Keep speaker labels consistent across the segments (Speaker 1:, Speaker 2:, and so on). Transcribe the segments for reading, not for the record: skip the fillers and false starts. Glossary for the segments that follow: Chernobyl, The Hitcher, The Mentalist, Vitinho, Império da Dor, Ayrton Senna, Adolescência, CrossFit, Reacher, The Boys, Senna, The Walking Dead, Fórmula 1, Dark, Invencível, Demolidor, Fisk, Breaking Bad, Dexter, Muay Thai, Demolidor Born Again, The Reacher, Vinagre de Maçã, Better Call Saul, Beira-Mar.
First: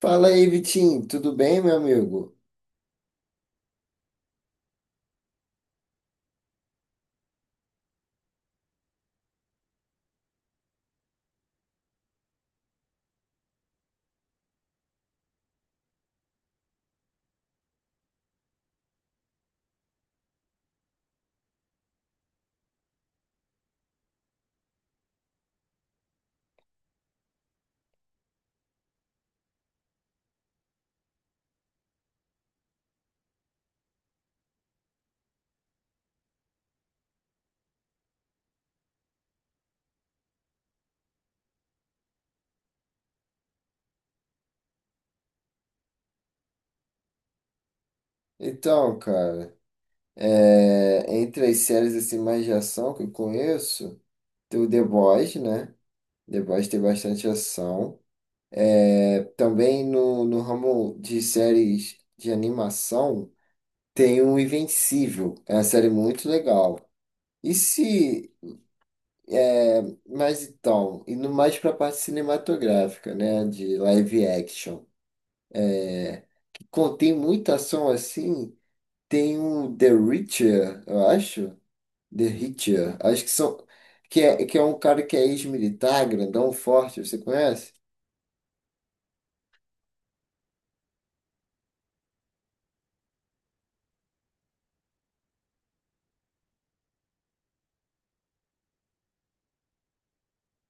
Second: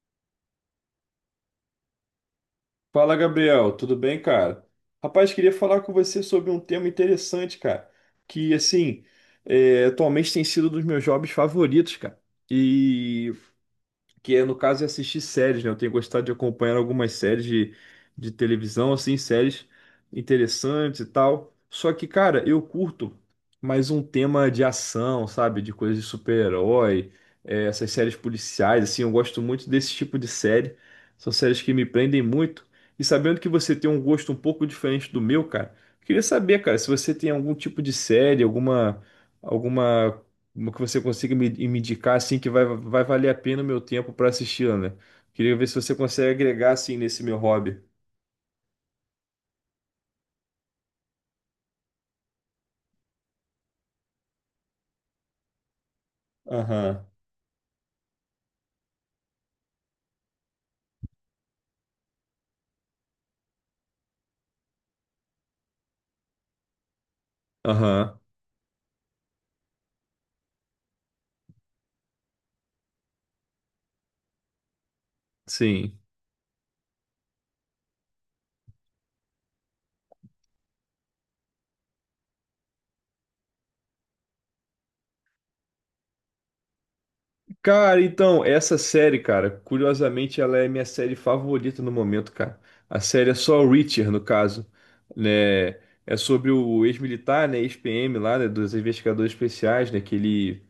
Speaker 1: Fala aí, Vitinho, tudo bem, meu amigo?
Speaker 2: Fala, Gabriel, tudo bem, cara? Rapaz, queria falar com você sobre um tema interessante, cara, que, assim, atualmente tem sido um dos meus hobbies favoritos, cara. E que é no caso é assistir séries, né? Eu tenho gostado de acompanhar algumas séries de televisão, assim, séries interessantes e tal. Só que, cara, eu curto mais um tema de ação, sabe? De coisa de super-herói, essas séries policiais, assim, eu gosto muito desse tipo de série. São séries que me prendem muito. E sabendo que você tem um gosto um pouco diferente do meu, cara, eu queria saber, cara, se você tem algum tipo de série, alguma. Alguma uma que você consiga me indicar assim que vai valer a pena o meu tempo para assisti-la, né? Queria ver se você consegue agregar assim nesse meu hobby.
Speaker 1: Então, cara, entre as séries assim, mais de ação que eu conheço, tem o The Boys, né? The Boys tem
Speaker 2: Aham.
Speaker 1: bastante ação. É, também no ramo de séries de animação, tem o Invencível, é uma série muito legal. E
Speaker 2: Aham.
Speaker 1: se, é, mas então, indo mais para a parte cinematográfica, né? De live action,
Speaker 2: Sim.
Speaker 1: que contém muita ação assim, tem o The Reacher, eu acho. The Hitcher. Acho que são. Que é um cara que é ex-militar, grandão, forte, você conhece?
Speaker 2: Cara, então, essa série, cara, curiosamente ela é minha série favorita no momento, cara. A série é só Reacher, no caso, né? É sobre o ex-militar, né, ex-PM lá, né, dos investigadores especiais, né, que ele...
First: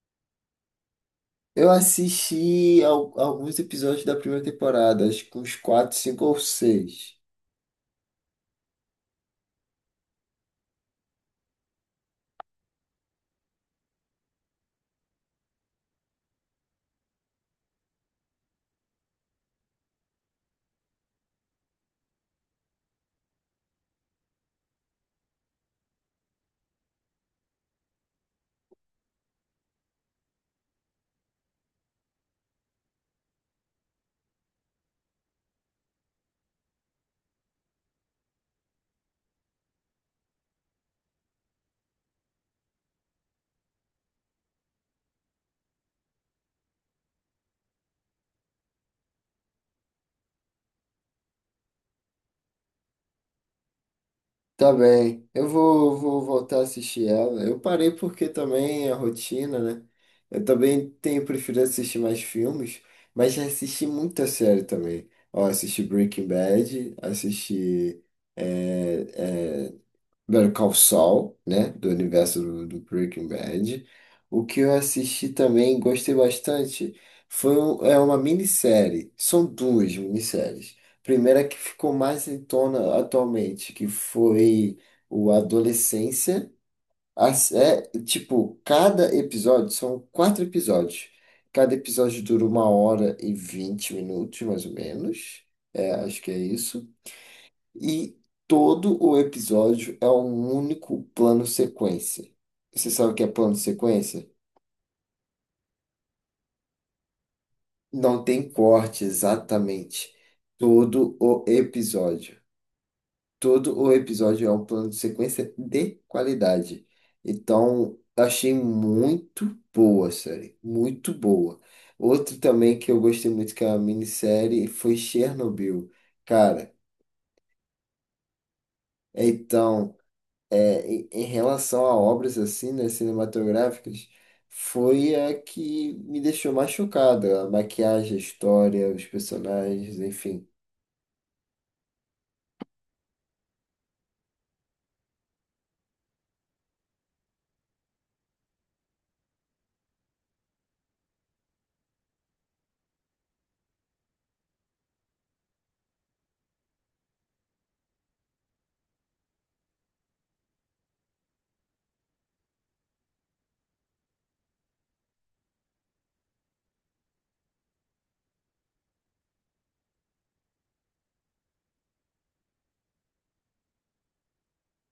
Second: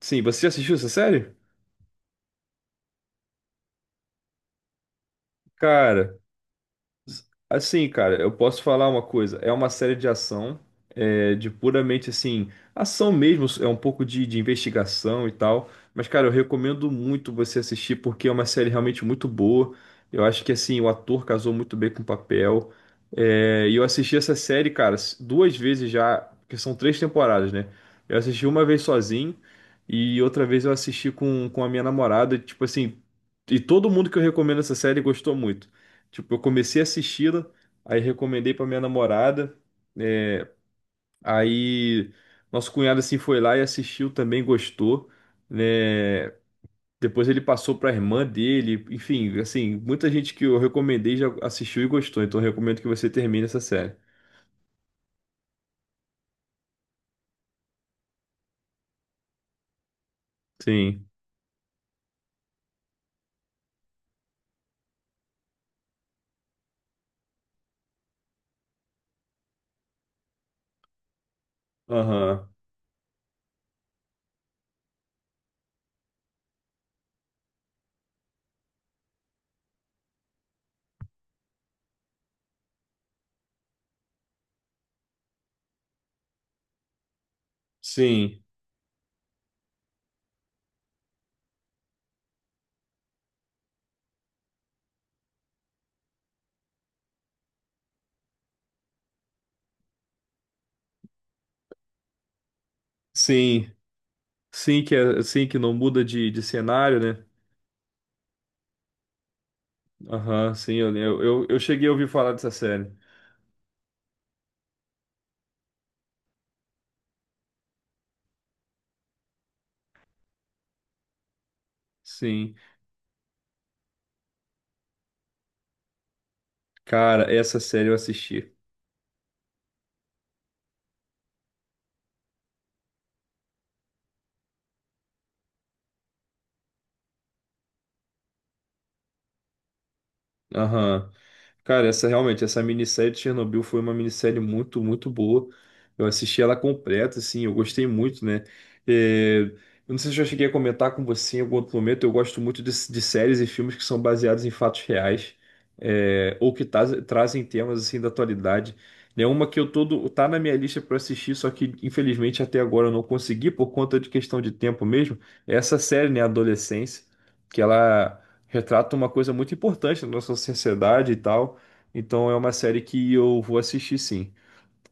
Speaker 2: Sim, você já assistiu essa série?
Speaker 1: Eu assisti alguns episódios da primeira temporada, acho que uns quatro,
Speaker 2: Cara,
Speaker 1: cinco ou seis.
Speaker 2: Assim, cara, eu posso falar uma coisa. É uma série de ação, de puramente assim, ação mesmo, é um pouco de investigação e tal. Mas, cara, eu recomendo muito você assistir porque é uma série realmente muito boa. Eu acho que assim, o ator casou muito bem com o papel. É, e eu assisti essa série, cara, duas vezes já, porque são três temporadas, né? Eu assisti uma vez sozinho e outra vez eu assisti com a minha namorada, tipo assim, e todo mundo que eu recomendo essa série gostou muito. Tipo, eu comecei a assisti-la, aí recomendei pra minha namorada. É, aí Nosso cunhado assim foi lá e assistiu também, gostou, né? Depois ele passou pra irmã dele, enfim, assim, muita gente que eu recomendei já assistiu e gostou, então eu recomendo que você termine essa série.
Speaker 1: Tá bem, eu vou voltar a assistir ela. Eu parei porque também a rotina, né? Eu também
Speaker 2: Sim.
Speaker 1: tenho preferido assistir mais filmes, mas já assisti muita série também. Ó, assisti Breaking Bad, assisti eh, eh, Better Call Saul, né? Do universo
Speaker 2: Aham.
Speaker 1: do Breaking Bad. O que eu assisti também, gostei bastante, é uma minissérie. São duas minisséries. Primeira que ficou mais em tona atualmente, que foi o Adolescência.
Speaker 2: Sim.
Speaker 1: Tipo, cada episódio, são quatro episódios. Cada episódio dura uma hora e 20 minutos, mais ou menos. É, acho que é isso. E todo o episódio é um único plano sequência. Você sabe o que é plano
Speaker 2: Sim.
Speaker 1: sequência?
Speaker 2: Sim que é, sim que não muda de cenário, né?
Speaker 1: Não tem corte exatamente.
Speaker 2: Aham, sim, eu,
Speaker 1: Todo
Speaker 2: eu,
Speaker 1: o
Speaker 2: eu eu cheguei a ouvir falar
Speaker 1: episódio.
Speaker 2: dessa série.
Speaker 1: Todo o episódio é um plano de sequência de qualidade. Então, achei muito boa a série. Muito boa. Outro
Speaker 2: Sim.
Speaker 1: também que eu gostei muito, que é uma minissérie, foi Chernobyl. Cara,
Speaker 2: Cara, essa série eu assisti.
Speaker 1: então, em relação a obras assim, né, cinematográficas, foi a que me deixou mais chocada. A maquiagem, a história, os personagens, enfim.
Speaker 2: Aham. Cara, essa realmente, essa minissérie de Chernobyl foi uma minissérie muito, muito boa. Eu assisti ela completa, assim, eu gostei muito, né? É, eu não sei se eu já cheguei a comentar com você em algum outro momento, eu gosto muito de séries e filmes que são baseados em fatos reais, ou que trazem temas, assim, da atualidade. É uma que eu todo, tá na minha lista para assistir, só que infelizmente até agora eu não consegui por conta de questão de tempo mesmo. É essa série, né, Adolescência, que ela retrata uma coisa muito importante na nossa sociedade e tal. Então é uma série que eu vou assistir sim.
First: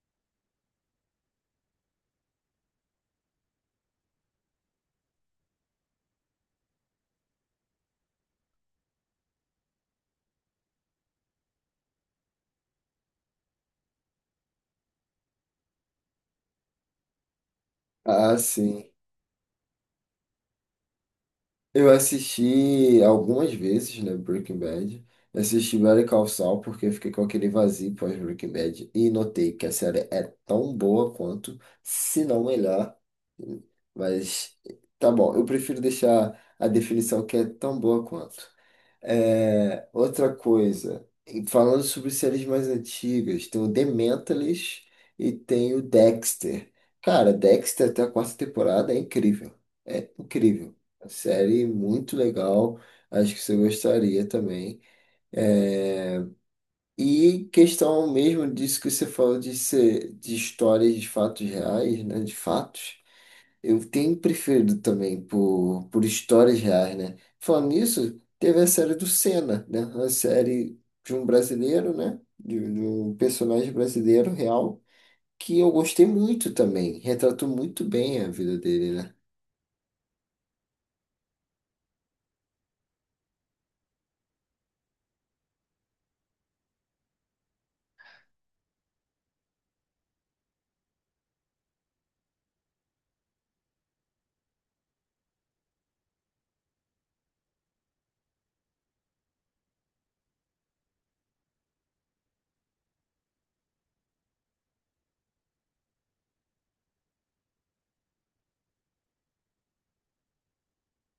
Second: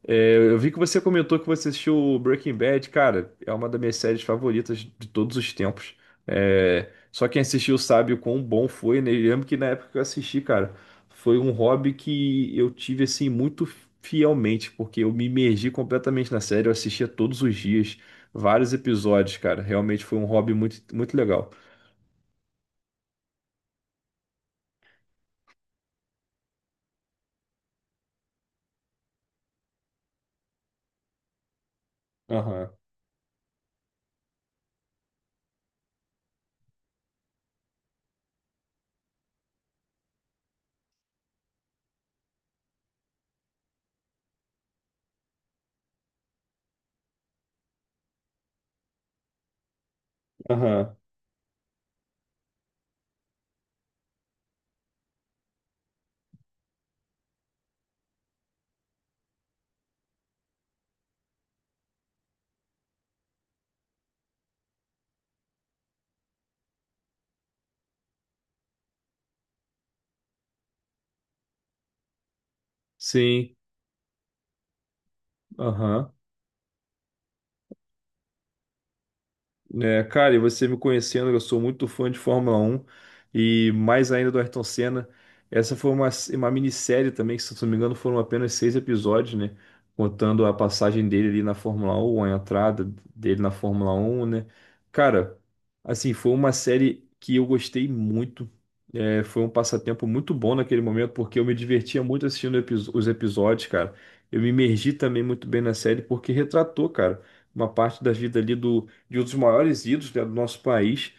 Speaker 2: É, eu vi que você comentou que você assistiu Breaking Bad, cara, é uma das minhas séries favoritas de todos os tempos. É, só quem assistiu sabe o quão bom foi, né? Eu lembro que na época que eu assisti, cara, foi um hobby que eu tive assim muito fielmente, porque eu me imergi completamente na série, eu assistia todos os dias,
Speaker 1: Ah,
Speaker 2: vários
Speaker 1: sim.
Speaker 2: episódios, cara. Realmente foi um hobby muito, muito legal.
Speaker 1: Eu assisti algumas vezes, né, Breaking Bad. Eu assisti Better Call Saul porque eu fiquei com aquele vazio pós Breaking Bad e notei que a série é tão boa quanto, se não
Speaker 2: Aham,
Speaker 1: melhor. Mas tá bom, eu prefiro deixar a definição que é tão boa quanto. Outra coisa, e falando sobre séries mais antigas, tem o The Mentalist e tem o Dexter. Cara, Dexter até a quarta temporada é incrível. É incrível.
Speaker 2: aham.
Speaker 1: A série muito legal. Acho que você gostaria também. É, questão mesmo disso que você falou de ser de histórias de fatos reais, né? De fatos. Eu tenho preferido também por histórias reais, né? Falando nisso, teve a série do Senna, né? A série de um brasileiro, né? De um
Speaker 2: Sim.
Speaker 1: personagem brasileiro real, que eu gostei
Speaker 2: Aham.
Speaker 1: muito também. Retratou muito bem a vida dele, né?
Speaker 2: É, cara, e você me conhecendo, eu sou muito fã de Fórmula 1 e mais ainda do Ayrton Senna. Essa foi uma minissérie também, que se eu não me engano foram apenas seis episódios, né? Contando a passagem dele ali na Fórmula 1, a entrada dele na Fórmula 1, né? Cara, assim, foi uma série que eu gostei muito. É, foi um passatempo muito bom naquele momento, porque eu me divertia muito assistindo os episódios, cara. Eu me imergi também muito bem na série, porque retratou, cara, uma parte da vida ali de um dos maiores ídolos, né, do nosso país.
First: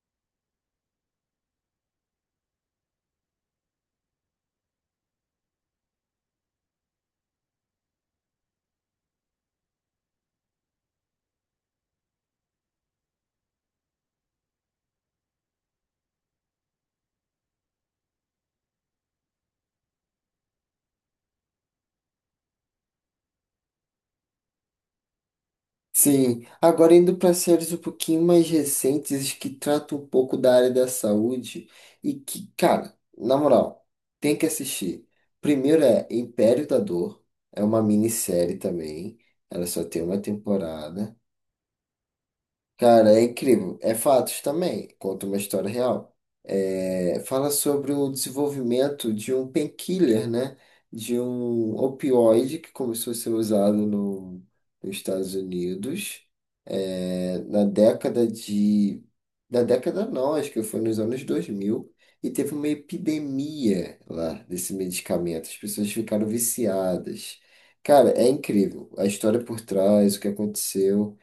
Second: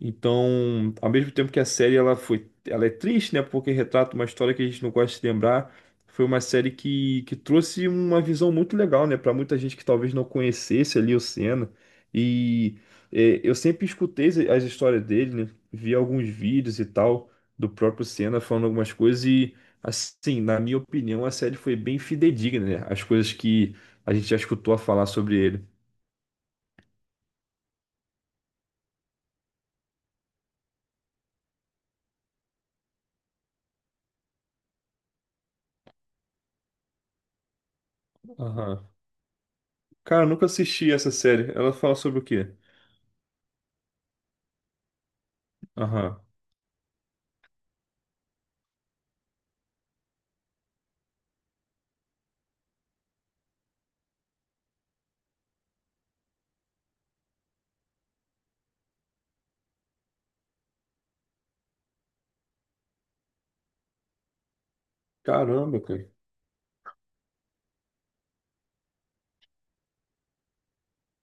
Speaker 2: Então, ao mesmo tempo que a série ela foi, ela é triste, né, porque retrata uma história que a gente não gosta de lembrar, foi uma série que trouxe uma visão muito legal, né, para muita gente que talvez não conhecesse ali o Senna. E eu sempre escutei as histórias dele, né, vi alguns vídeos e tal do próprio Senna falando algumas coisas e assim, na minha opinião, a série foi bem fidedigna, né, as coisas que a gente já escutou a falar sobre ele.
Speaker 1: Sim, agora indo para séries um pouquinho mais recentes que tratam um pouco da área da saúde e que, cara, na moral, tem que assistir. Primeiro é Império da Dor, é uma minissérie
Speaker 2: Aham.
Speaker 1: também, ela só tem uma
Speaker 2: Cara, eu nunca assisti essa
Speaker 1: temporada.
Speaker 2: série. Ela fala sobre o quê?
Speaker 1: Cara, é incrível. É fatos também. Conta uma história real.
Speaker 2: Aham.
Speaker 1: Fala sobre o desenvolvimento de um painkiller, né? De um opioide que começou a ser usado no, nos Estados Unidos, na década de... Na década não, acho que foi nos anos 2000. E teve uma epidemia lá desse medicamento. As
Speaker 2: Caramba,
Speaker 1: pessoas
Speaker 2: cara.
Speaker 1: ficaram viciadas. Cara, é incrível. A história por trás, o que aconteceu.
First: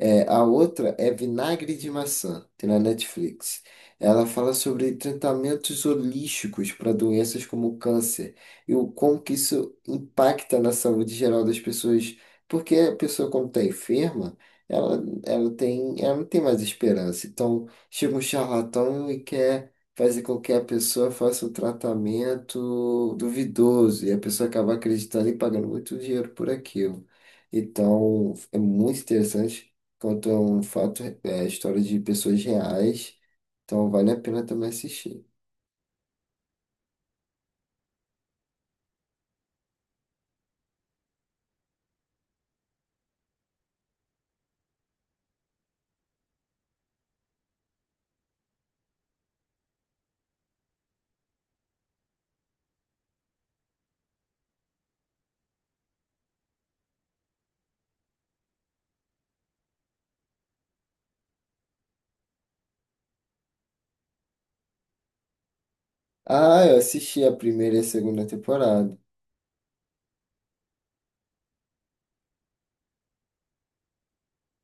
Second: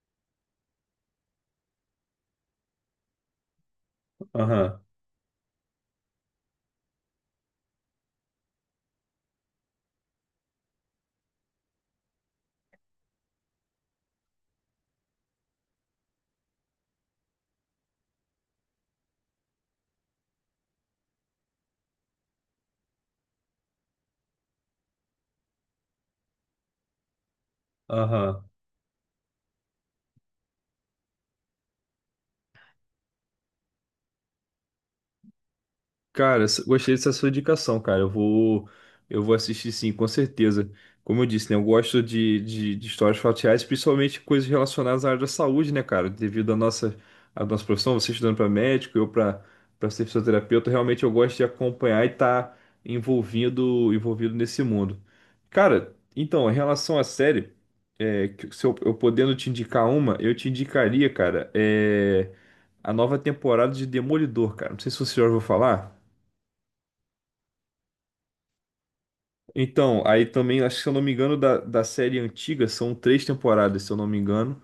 Speaker 1: A outra é Vinagre de Maçã, tem na Netflix. Ela fala
Speaker 2: Aham.
Speaker 1: sobre tratamentos holísticos para doenças como câncer e o como que isso impacta na saúde geral das pessoas. Porque a pessoa, quando está enferma, ela tem, ela não tem mais esperança. Então, chega um charlatão e quer fazer com que a pessoa faça um tratamento duvidoso e a pessoa acaba acreditando e pagando muito dinheiro por aquilo. Então,
Speaker 2: Aham.
Speaker 1: é muito interessante, contam fato, história de pessoas reais, então vale a pena também assistir.
Speaker 2: Cara, gostei dessa sua indicação, cara. Eu vou assistir sim, com certeza. Como eu disse, né? Eu gosto de histórias fatiais, principalmente coisas relacionadas à área da saúde, né, cara? Devido à à nossa profissão, você estudando para médico, eu para ser fisioterapeuta, realmente eu gosto de acompanhar e estar envolvido nesse mundo. Cara, então, em relação à série, se eu podendo te indicar uma, eu te indicaria, cara, a nova temporada de Demolidor, cara. Não sei se você já ouviu falar.
Speaker 1: Ah, eu assisti a primeira e a segunda temporada.
Speaker 2: Então, aí também, acho que se eu não me engano, da série antiga, são três temporadas, se eu não me engano.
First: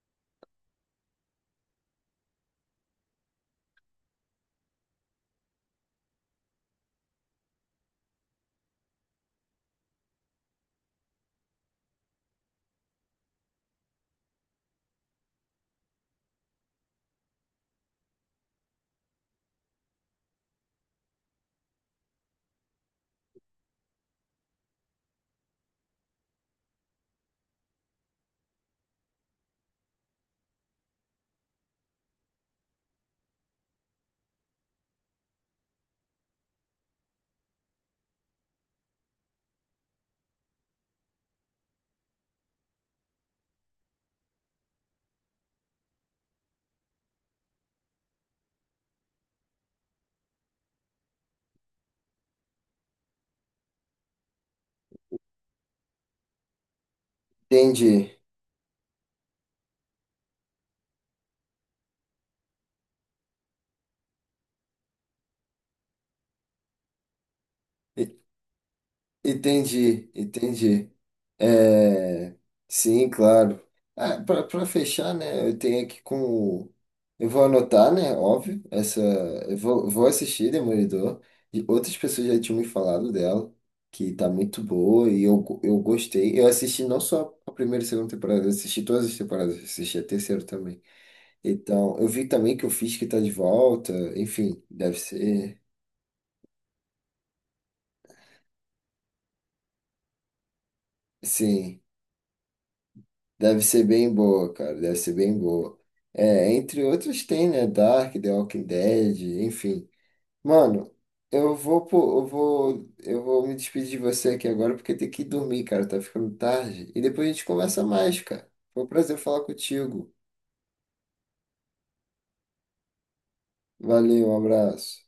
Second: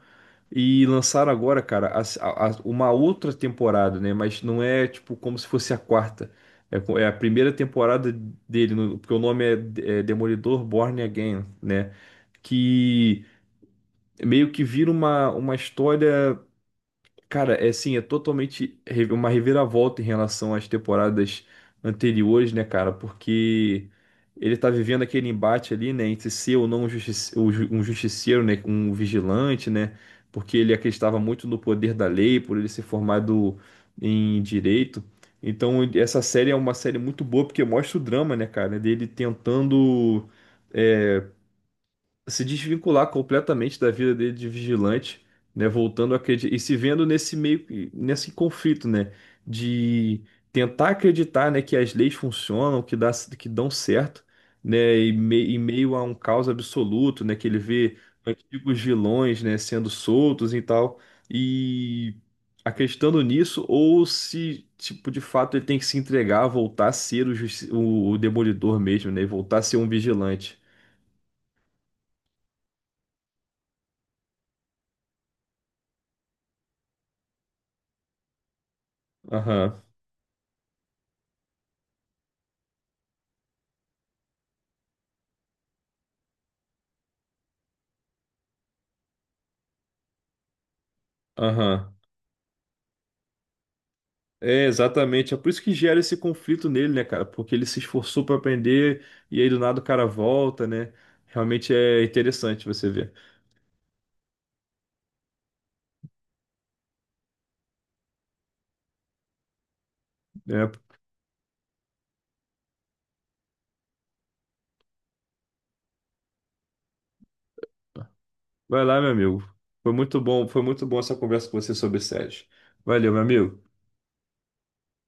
Speaker 2: E lançaram agora, cara, uma outra temporada, né? Mas não é, tipo, como se fosse a quarta. É, é a primeira temporada dele, porque o nome é Demolidor Born Again, né? Que meio que vira uma história. Cara, é assim, é totalmente uma reviravolta em relação às temporadas anteriores, né, cara? Porque ele tá vivendo aquele embate ali, né, entre ser ou não um um justiceiro, né, um vigilante, né? Porque ele acreditava muito no poder da lei, por ele ser formado em direito. Então, essa série é uma série muito boa porque mostra o drama, né, cara, dele tentando eh, se desvincular completamente da vida dele de vigilante, né, voltando a acreditar e se vendo nesse meio nesse conflito, né, de tentar acreditar, né, que as leis funcionam, que dão certo, né, e, em meio a um caos absoluto, né, que ele vê
Speaker 1: Entendi.
Speaker 2: antigos vilões, né, sendo soltos e tal, e acreditando nisso ou se tipo de fato ele tem que se entregar, voltar a ser o demolidor mesmo, né, e voltar a ser um
Speaker 1: Entendi,
Speaker 2: vigilante.
Speaker 1: entendi. É, sim, claro. Ah, para fechar, né, eu tenho aqui com. Eu vou anotar, né, óbvio, essa.
Speaker 2: Aham.
Speaker 1: Vou assistir Demolidor. E outras pessoas já tinham me falado dela, que tá muito boa, e eu gostei. Eu assisti não só a primeira e segunda temporada, eu assisti todas as temporadas, eu assisti a terceira também.
Speaker 2: Aham.
Speaker 1: Então, eu vi também que o Fisk tá de volta, enfim,
Speaker 2: É,
Speaker 1: deve
Speaker 2: exatamente. É por
Speaker 1: ser.
Speaker 2: isso que gera esse conflito nele, né, cara? Porque ele se esforçou pra aprender e aí do nada o cara volta, né? Realmente
Speaker 1: Sim.
Speaker 2: é interessante você ver.
Speaker 1: Deve ser bem boa, cara. Deve ser bem boa. É, entre outros tem, né? Dark, The Walking Dead, enfim.
Speaker 2: É,
Speaker 1: Mano, pô, eu vou me despedir de você aqui agora porque tem que dormir, cara. Tá ficando tarde. E depois a gente conversa mais, cara. Foi
Speaker 2: vai
Speaker 1: um
Speaker 2: lá, meu
Speaker 1: prazer falar
Speaker 2: amigo.
Speaker 1: contigo.
Speaker 2: Foi muito bom essa conversa com você sobre séries. Valeu, meu amigo.
Speaker 1: Valeu, um abraço.